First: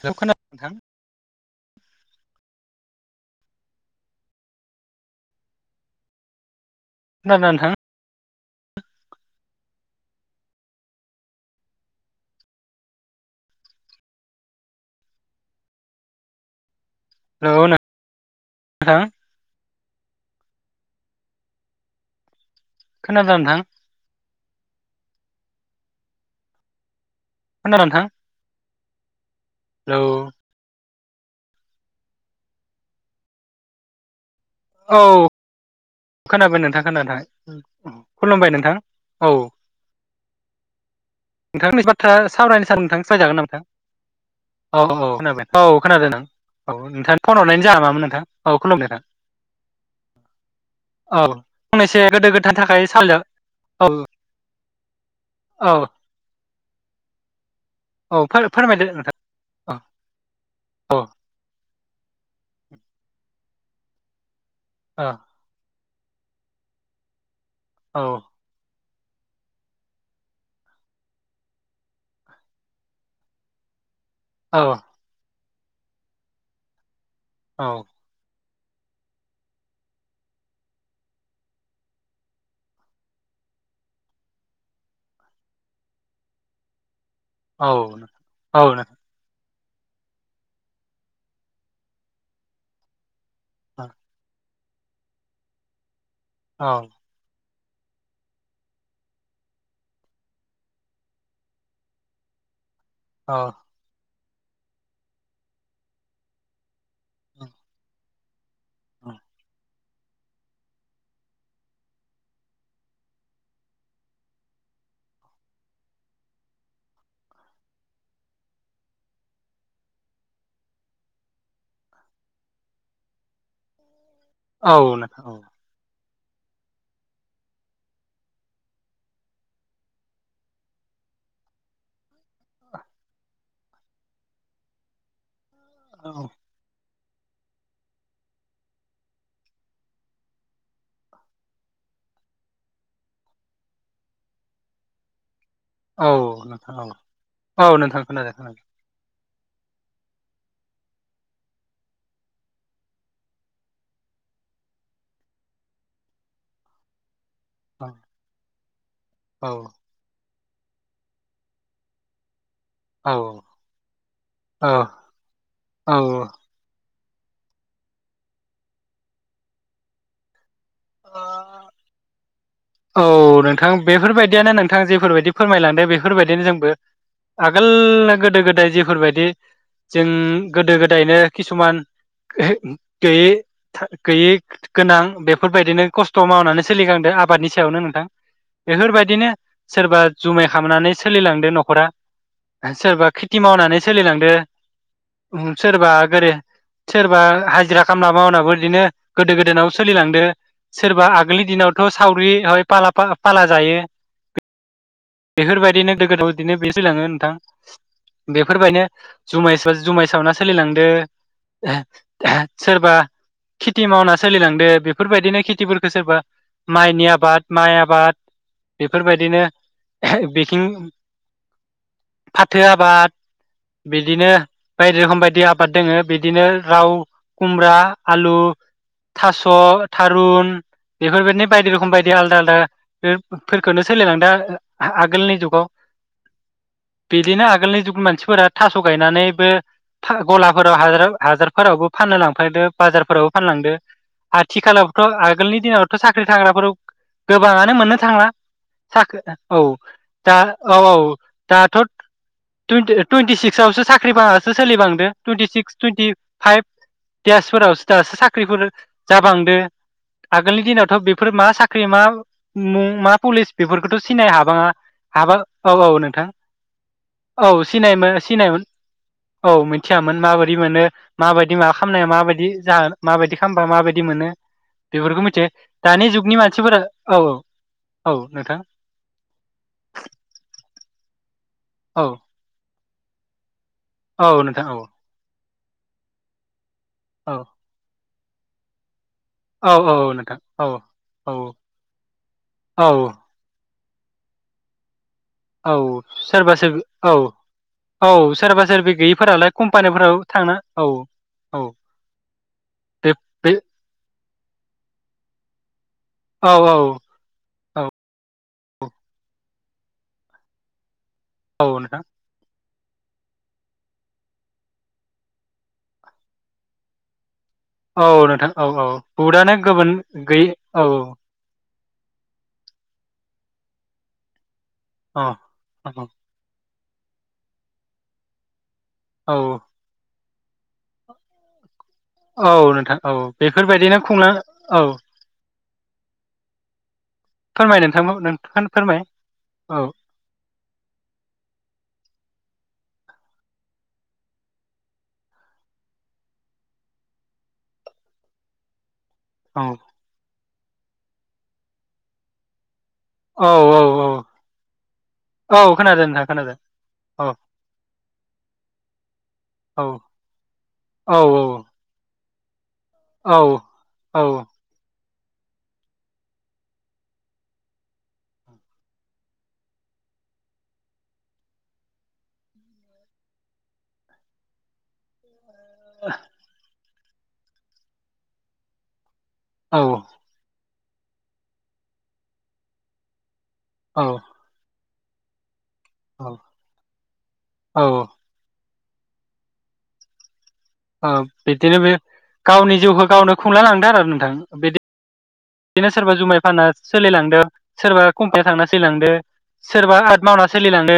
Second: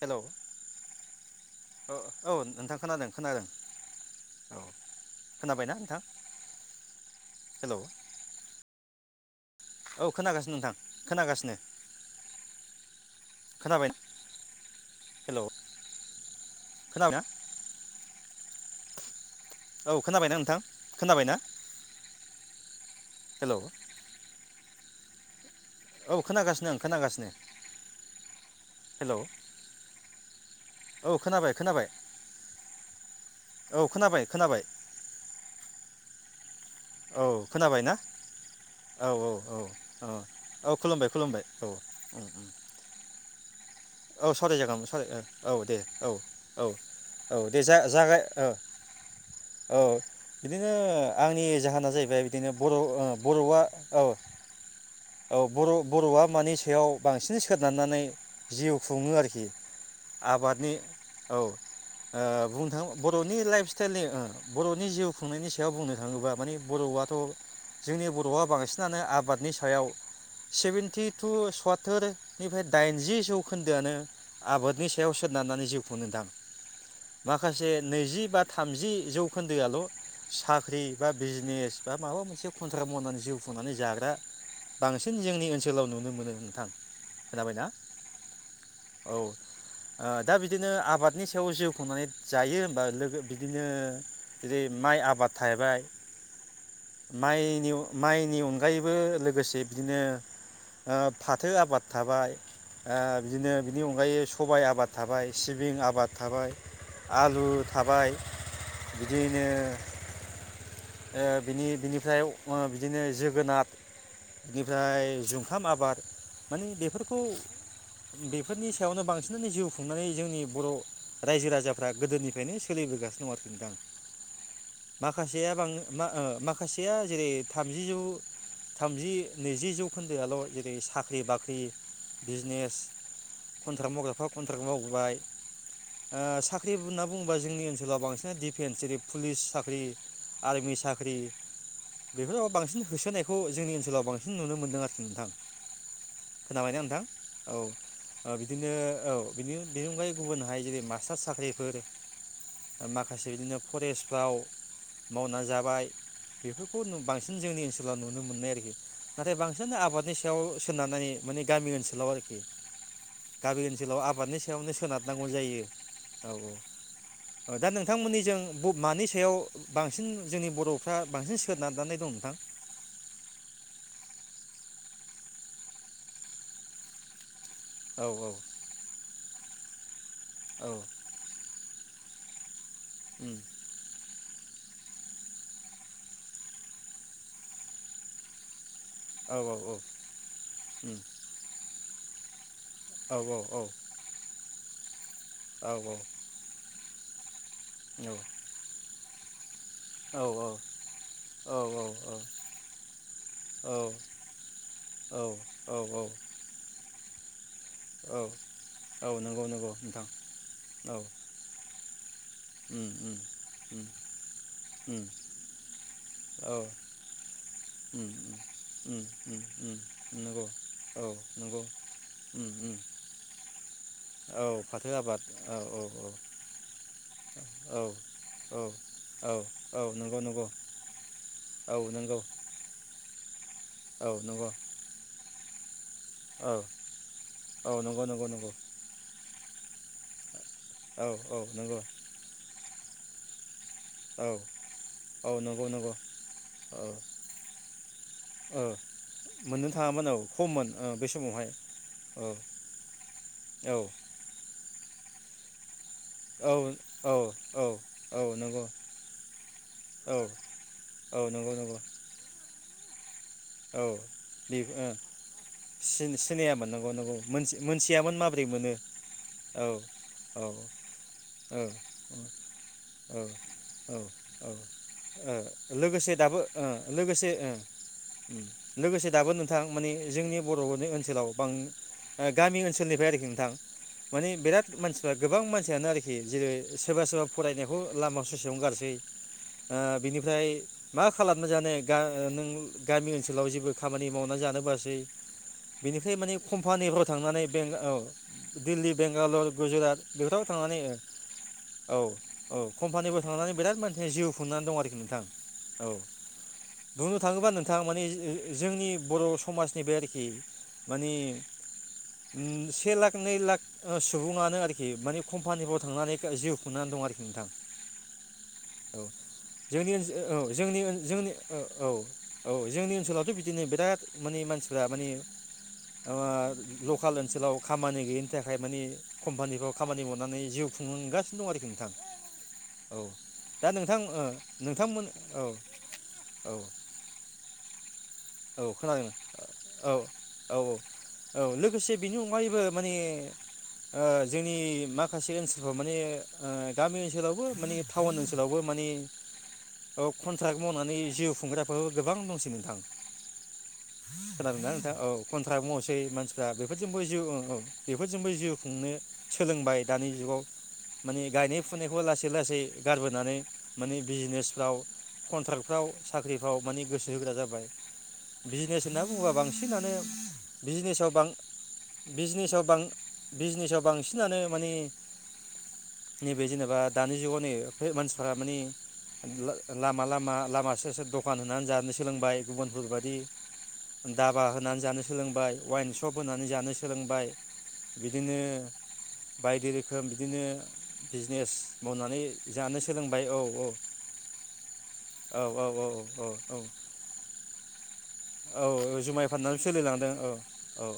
Hello खोनादों ना नोंथां? औ औ नोंथां खोनादों खोनादों औ। खोनाबायना नोंथां? खोनादों ना नोंथां? हेलौ औ खोनागासिनो नोंथां। खोनागासिनो खोनाबाय, हेलौ खोनाबायना? हो? औ खोनाबायना नोंथां खोनाबाय ना खोनादोंना नोंथां औ खोनागासिनो आं खोनागासिनो खोनादों ना नोंथां हेलौ [unintelligible] औ खोनाबाय खोनाबाय औ खोनाबाय खोनाबाय औ खोनाबाय नोंथां खोनादों औ खोनाबाय ना खुलुमबाय नोंथां औ - औ - औ - औ - औ खुलुमबाय खुलुमबाय औ नोंथांनि बाथ्रा सावरायनो सानो नोंथां [inaudible] औ सावराय औ जागोन औ सावराय जागोन खोनाबाय औ दे खोनादों औ नोंथां - औ नोंथां - फन औ दे हरनायनि जाहोना मामोन जा-जा-जागाय नोंथां औ खुलुमबाय नोंथां - औ बिदिनो बिदिनो औ आंनि जाहोना फंनैसो जाहैबाय गोदो बिदिनो गोदायनि बरओ थाखाय सावरायजा बरआ औ औ बर बरआ मानि बेयाव बांसिन सो नारनानै औ जिउ फोरमायदो खुङो नोंथां आरोखि औ आबादनि औ बुंनो थाङोबा बरनि लाइफ [unintelligible] बरनि औ जिउ खुंनायनि सायाव बुंनो थाङोबा माने बरआथ औ जोंनि बरआ बांसिन आनो आबादनि सायाव सेभेेनति तु सुवाथोरनिफ्राय दाइनजि जौखोन्दोआनो औ आबादनि सायाव सो नारनानै जिउ खुङो नोंथां। औ माखासे नैजि बा थामजि जौखोन्दोआल साख्रि बा बिजनेस बा माबा मोनसे खन्थ्रा मनानै जिउ खुंनानै जाग्रा बांसिन जोंनि ओनसोलाव नुनो मोनो नोंथां औनो औनो। ओ दा बिदिनो आबादनि सायाव जिउ खुंनानै जायो होनबा लोगो बिदिनो औ जेरै माइ आबाद थाहैबाय औ माइ नि माइनि अनगायैबो लोगोसे बिदिनो ओ फाथो आबाद थाबाय ओ औ बिदिनो बिनि अनगायै स सबाय आबाद थाबाय सिबिं आबाद थाबाय आलु थाबाय बिदियैनो ओ बिनि बिनिफ्राय ओ बिदिनो जोगोनाद बिनिफ्राय जुंखाम आबाद माने बेफोरखौ बेफोरनि सायावनो बांसिनानो जिउ खुंनानै जोंनि बर' रायजो राजाफ्रा गोदोनिफ्रायनो सोलिबोगासिनो दं आरो नोंथां। औ नोंथां औ। माखासेया बां मा माखासेया जेरै थामजि जौ थामजि नैजि जौखोन्दोआल' जेरै साख्रि बाख्रि बिजनेस कन्ट्राक्ट मावग्राफ्रा कन्ट्राक्ट मावबोबाय। ओ औ साख्रि होना बुङो बुंबा जोंनि ओनसोलाव बांसिन डिफेन्स जेरै पुलिस साख्रि आर्मि साख्रि बेफोरो बांसिन होसोनायखौ जोंनि ओनसोलाव बांसिन नुनो मोनदों आरोखि नोंथां। औ नोंथां औ औ नोंथां ओ खोनादों खोनादों। बिदिनो औ बिनि बेनि अनगायै गुबुनहाय जेरै मास्टार साख्रिफोर माखासे बिदिनो फरेस्टफ्राव मावनानै जा बाय बेफोरखौ जों बां सिन जोंनि औ ओनसोलाव नुनो मोनो आरोखि। नाथाय औ बांसिनानो आबादनि आखायाव सोनारनानै माने गामि ओनसोलाव आरोखि।। औ गामि ओनसोलाव आबादनि औ सायावनो सोनारनांगौ जायो औ औ। दा नोंथांमोननि जों ब मानि सायाव बांसिन जोंनि ब र'फ्रा बांसिन सोनारना दं नोंथां? औ नोंथां बेफोरबायदियानो नोंथां जेफोरबायदि फोरमायलांदों बेफोरबायदिनो जोंबो। औ आगोल गोदो गोदाय जिफोरबायदि जों औ गोदो गोदायनो किसुमान [inaudible] गैयै उम था गैयै गोनां बेफोरबायदिनो खस्थ' मावनानै सोलिखांदों आबादनि सायावनो नोंथां। बेफोरबायदिनो औ औ औ सोरबा जुमाय खामनानै उम सोलिलांदों न'खरा। सोरबा औ खेथि औ मावनानै सोलिलांदों। औ सोरबा गोरो सोरबा हा जिरा खालामना मावनाबो बिदिनो गोदो गोदायनाव सोलिलांदों औ औ सोरबा आगोलनि दिनावथ' सावरि फाला जायो औ बेफोरबायदिनो गोदो बिदिनो बे सोलिलाङो। थां औ बेफोरबायनो औ नंगौ जुमाय नंगौ नोंथां जुमाय सावना सोलिलांदो औ उम सोरबा उम उम खेथि मावना सोलिलांदो उम बेफोरबायदिनो खेथिफोरखौ सोरबा औ माइनि आबाद माइ उम उम आबाद उम बेफोरबायदिनो उम उम नंगौ बिथिं औ नंगौ उम फाथो उम आबाद बिदिनो औ फाथो बायदि रोखोम आबाद बायदि औ आबाद औ दोंङो औ बिदिनो लाउ खुमब्रा आलु औ औ थास औ नंगौ नंगौ थारुन औ बेफोरबायदि रोखोम बायदि नंगौ आलदा आलदा [unintelligible] फोरखौनो औ सोलायलां दा नंगौ आगोलनि जुग अ औ बिदिनो आगोलनि औ नंगौ जुगनि नंगौ मानसिफोरा नंगौ थास गायनानैबो था गलाफोराव हाजार औ औ नंगौ हाजारफोरावबो फाननो लांफायदो बाजारफोरावबो फानलांदो औ आथिखालावथ औ आगोलनि नंगौ नंगौ औ दिनावथ साख ख्रि थाग्राफोराव गोबाङानो मोननो थांला ओ साख्रि औ मोननो थाङामोन औ दा खममोन औ ओ बे औ समावहाय दाथ औ टुइन्टि औ सिक्सआवसो साख्रि फाङास सोलिबांदो टुइन्टि सिक्स टुइन्टि औ फाइभ औ औ इयारसफोरावसो दासो औ साख्रिफोर नंगौ जाबांदो औ आगोलनि दिनाव औ बेफोर मा नंगौ नंगौ साख्रि मा मा पुलिस औ बेफोरखौथ सिनाय बे हाबाङा ओ हाबा औ औ नोंथां सिनायामोन नंगौ नंगौ औ सिनाय मोनथियामोन माबोरै सिनायोन मोनो औ मिथियामोन औ माबायदि मोनो माबायदि औ माबा खालामनाया माबायदि जाहो माबायदि खालामबा औ माबायदि मोनो औ बेफोरखौ औ मिथियो दानि लोगोसे जुगनि दाबो मानसिफोरा औ लोगोसे औ औ नोंथां लोगोसे दाबो नोंथां माने जोंनि बरनि ओनसोलाव औ गामि ओनसोल सोरनिफ्राय आरोखि नोंथां माने औ बिराद नोंथां औ मानसिफ्रा गोबां मानसि फिनो आरोखि जेरै- सोरबा सोरबा औ फरायनायखौ लामा ससेयावनो गारसै औ ओ औ औ नोंथां बिनिफ्राय औ मा औ खालामना जानो नों गामि औ ओनसोलाव जेबो खामानि मावनानै जानोबासै औ बेनिफ्राय माने सोरबा सोरबि कम्पानिफोराव औ थांनानै बे औ सोरबा दिल्ली सोरबि बेंगालर गैयिफोरालाय गुजरात कम्पानिफोराव बेफोराव थांना थांनानै औ औ औ बे कम्पानिफोराव थांनानै बे बिराद मानसि जिउ खुनानै दं आरोखि नोंथां औ औ औ बुंनो थाङोबा नोंथां औ माने जोंनि बर' समाजनि बे आरोखि माने औ नोंथां उम से लाख नै लाख सुबुङानो आरोखि माने कम्पानिफ्राव थांनानै जिउ खुंनानै दं आरोखि नोंथां औ नोंथां औ औ बुहुदानो जोंनि गुबुन ओनसोल गैयि जोंनि औ जोंनि औ औ जोंनि ओनसोलावथ' बिदिनो बिराद माने मानसि फोरा माने औ औ माबा लकेल ओनसोलाव खामानि गैयिनि थाखाय मानि औ कम्पानिफ्राव खामानि माव नानै जिउ खुंनगासिनो दं आरोखि औ नोंथां औ दा नोंथां बेफोरबायदिनो ओ खुंला औ नोंथांमोन औ औ फोरमायगोन औ खोनादों औ औ औ औ लोगोसे बिनि अनगायबो माने ओ जोंनि माखासे ओनसोलफ्राव माने गामि ओनसोलावबो माने टाउन ओनसोलावबो माने औ कनट्राग मावनानै जिउ खुंग्राफोराबो गोबां दंसै नोंथां औ औ औ खोनादोंना नोंथां औ कन्ट्राक औ मावसै खोनादों नोंथां मानसिफ्रा खोनादों बेफोरजोंबो जिउ औ औ बेफोरजोंबो जिउ खुंनो सोलोंबाय औ दानि जुगाव औ माने गायनाय फुनायखौ लासै लासै औ गारबोनानै माने औ बिजनेसफ्राव कन्ट्रक्टफ्राव साख्रिफ्राव माने गोसो होग्रा जाबाय। बिजनेस होनना बुङोबा बांसिनानो बिजनेसआव बां बिजनेसाव बांसिनानो माने नैबे जेनेबा दानि जुगावनै मानसिफ मानि ल लामा लामा लामा स स सोर दखान होनानै जानो सोलोंबाय गुबुन फोरबादि औ दाबा होनानै जानो स सोलोंबाय वाइन सप होनानै जानो सोलोंबाय औ बिदिनो बायदि रोखोम बिदिनो ओ बिजनेस बिदिनो बे मावनानै गावनि जानो जिउखौ सोलोंबाय गावनो औ खुंला औ लांदों आरो नोंथां बिदि औ दिनो सोरबा जुमाय फाना औ सोलिलांदो [unintelligible] सोरबा कम्पानियाव औ थांना औ सोलिलांदों जुमाय फाननानै सोरबा सोलिलांदों आट औ मावना औ सोलिलांदो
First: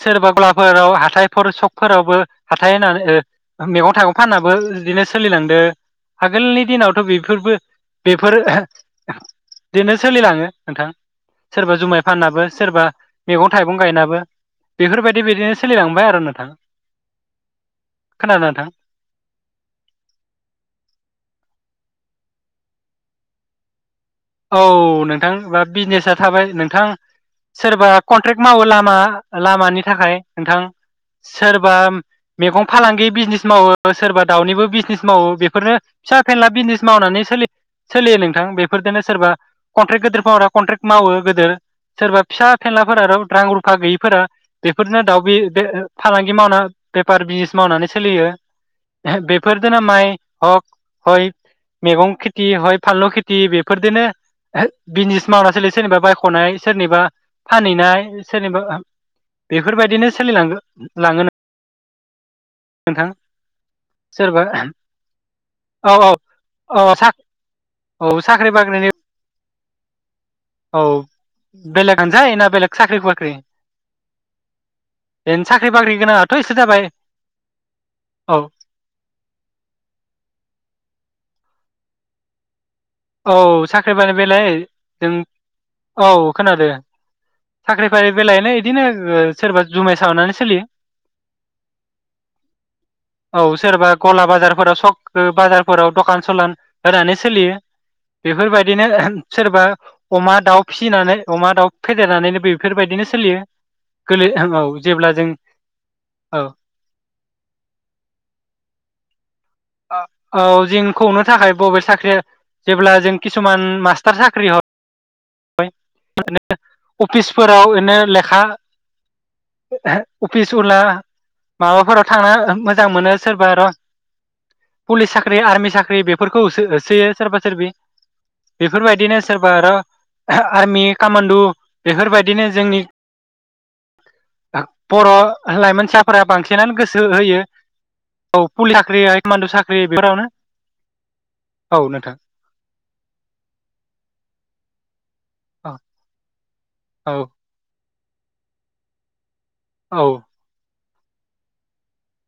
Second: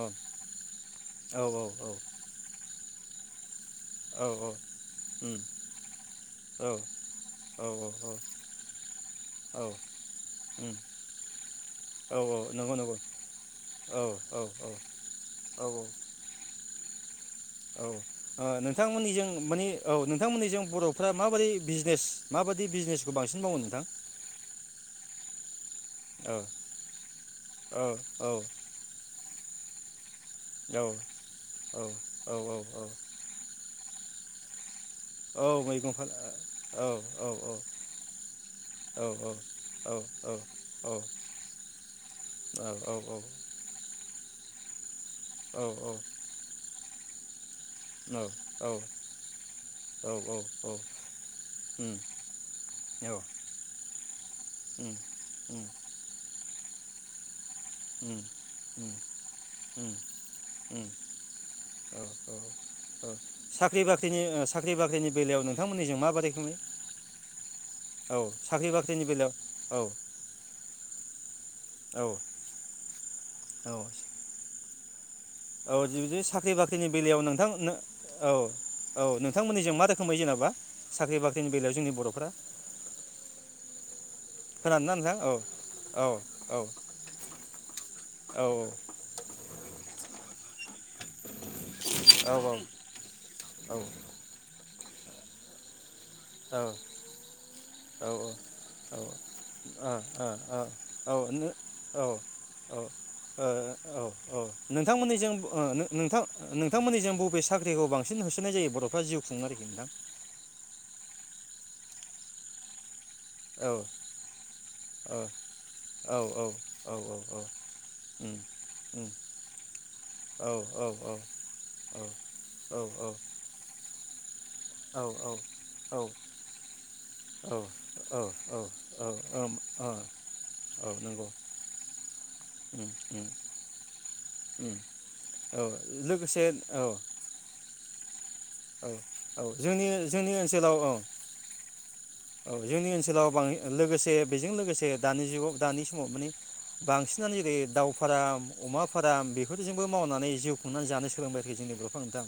औ सोरबा गलाफोराव हाथायफोर औ सकफोरावबो हा [unintelligible] मैगं थाइगं औ फानाबो बिदिनो उम सोलिलांदो आगोलनि औ दिनावथ' बेफोरबो औ बेफोर औ बिदिनो सोलिलाङो उम नोंथां सोरबा जुमाय औ फाननाबो नंगौ सोरबा नंगौ मैगं थाइगं औ औ गायनाबो औ बेफोरबायदि बिदिनो औ सोलिलांबाय आरो नोंथां औ ओ खोनादों नोंथां नोंथांमोननिजों माने औ नोंथांमोननिजों बर'फ्रा माबोरै बिजिनेस माबायदि बिजिनेसखौ बांसिन मावो नोंथां? औ नोंथां बिजिनेसा औ थाबाय नोंथां औ सोरबा औ कन्ट्रेक्ट मावो लामा लामानि थाखाय नोंथां औ सोरबा औ मैगं औ फालांगि बिजिनेस मावो सोरबा दाउनिबो बिजिनिस मावो औ बेफोरनो मैगं फान फिसा फेनला बिजिनिस औ मावनानै औ सोलि सोलियो नोंथां बेफोरजोंनो औ सोरबा कन्ट्रेक्ट गिदिर फावारा कन्ट्रेक्ट औ औ मावो गोदोर सोरबा फिसा फेनलाफोरा रां रुफा गैयिफोरा बेफोरनो दाउ बि बे औ फालांगि मावना बेफार बिस मावनानै औ सोलियो औ औ बेफोर दोनो औ उम औ उम माइ हक हय मैगं खेथि हय फानलु खिथि बे [unintelligible] बिजिनिस मावना सोलि बाय नाय सोरनिबा फानहैनाय सोरनिबा ओ उम उम बेफोरबायदिनो सोलिला उम लाङो औ औ ओ नोंथां साख्रि बाख्रिनि ओ सोरबा साख्रि बाख्रिनि बेलायाव औ नोंथांमोननिजों औ माबोरैखो नुयो औ सा औ साख्रि बाख्रिनि बेलायाव औ औ बेलेगानो औ जायो ना बेलेग साख्रि बाख्रि औ ओरैनो साख्रि औ बाख्रि [unintelligible] गोनाङाथ' साख्रि इसोर जाबाय बाख्रिनि बेलायाव नोंथां औ औ नोथांमोनिजों मा रोखोमै जेनेबा साख्रि बाख्रिनि बेलायाव जोंनि बरफोरा औ साख्रि बाय बेलाय जों नोंथां औ औ खोनादों साख्रि फारि औ बेलायनो यिदिनो ओ सोरबा जुमाय सावनानै सोलियो [inaudible] औ सोरबा गला बाजारफोराव स ओ बाजारफोराव दखान सलान होनानै सोलियो। औ औ औ ओ ओ ओ औ नो औ बेफोरबायदिनो सोरबा अमा दाउ फिसिनानै अमा दाउ फेदेरनानैनो औ ओ बेफोरबायदिनो सोलियो औ गोरलै औ जेब्ला जों नोंथांमोननिजों ओ नोथां औ नोंथांमोननिजों बबे साख्रिखौ बांसिन होसोनाय जायो बरफ्रा जिउ खुंन ओ औ जों खौनो थाखाय बबे साख्रिया जेब्ला जों। खिसुमान औ मास्टार साख्रि हा औ [unintelligible] बाय ओरैनो औ औ अफिसफोराव ओरैनो उम लेखा उम औ अफिस उला औ औ माबाफोराव थांना औ मोजां मोनो सोरबा र। पुलिस साख्रि आर्मि साख्रि बेफोरखौ होसो-होसोयो सोरबा सोरबि औ औ बेफोर बायदिनो सोरबा ओम आरो ओ आर्मि औ नंगौ कामानडु बेफोर बायदिनो जोंनि उम उम उम बर' औ लाइमोनसाफोरा लोगोसे बांसिनानो औ गोसो होयो। औ पुलिस साख्रि [unintelligible] औ जोंनि बेफोरावनो जोंनि ओनसोलाव औ औ नोंथां औ जोंनि ओनसोलाव बां लोगोसे बेजों लोगोसे। दानि जुगाव औ दानि समाव माने औ बांसिनानो एरै दाउ फाराम अमा फाराम बेफोरजोंबो औ मावनानै जिउ संनानै जानो सोलोंबाय आरोखि जोंनि बर'फोरा नोंथां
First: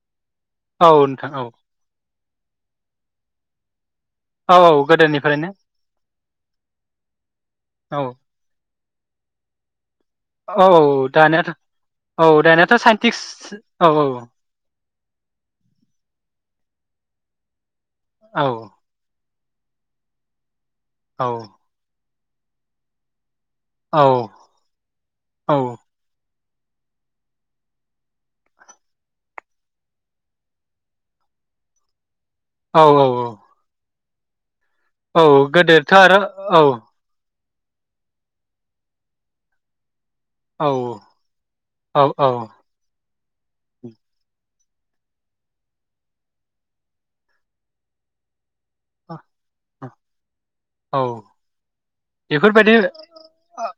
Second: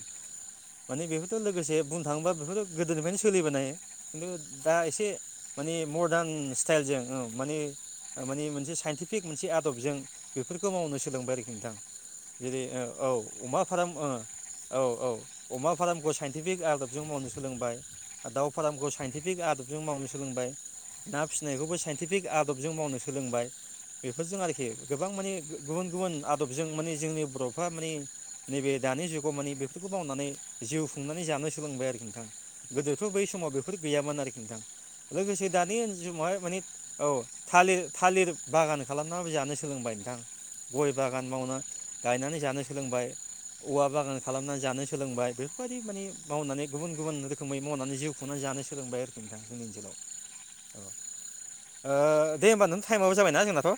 औ माने नोंथां बेखौथ' औ लोगोसे बुं थाङोबा बेफोर गोदोनिफ्रायनो सोलिबोनाय औ दा औ एसे गोदोनिफ्रायनो माने मरदान स्टाइलजों ओ माने औ माने मोनसे साइनटि थिग मोनसे आदबजों औ बेफोरखौ मावनो औ सोलोंबाय दानियाथ' आरोखि नोंथां औ जेरै दानियाथ' ओ औ साइन्टिस्ट अमा फाराम औ औ ओ औ औ अमा फाराम साइन बिबेग आदबजों मावनो सोलोंबाय। औ दाउ फारामखो साइनटि थिग आदबजों मावनो सोलोंबाय ना औ फिसिनायखौबो साइन्टिफिक आदबजों मावनो सोलोंबाय औ बेफोरजों आरोखि गोबां माने औ गुबुन गुबुन आ आदबजों माने जोंनि बर'फ्रा माने नैबे दानि जुगाव माने बेफोरखौ मावनानै जिउ खुंनानै जानो सोलोंबाय आरोखि नोंथां औ गोदोथ' बै औ समाव बेफोर गैयामोन आरोखि नोंथां औ लोगोसे दानि गोदोथ' ओन आरो [unintelligible] माने औ थालिर-थालिर बागान खालामनाबो जानो सोलोंबाय नोंथां औ गय बागान मावनो औ औ गायनानै जानो सोलोंबाय औवा बागान खालामनानै जानो सोलोंबाय बेफोरबायदि माने मावनानै गुबुन गुबुन रोखोमै मावनानै जिउखुंनानै जानो सो सोलोंबाय आरोखि नोंथां जोंनि ओनसोलाव औ ओ दे होमबा बेफोरबायदि नोंथ टाइमाबो जाबायनाा जोंनाथ' औ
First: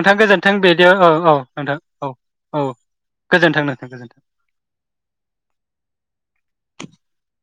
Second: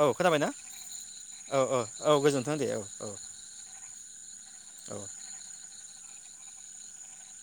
औ खोनाबायना गोजोन्थों बिदि औ औ औ नोंथां औ गोजोनथों दे औ गोजोन्थों नोंथां गोजोन्थों औ औ [inaudible]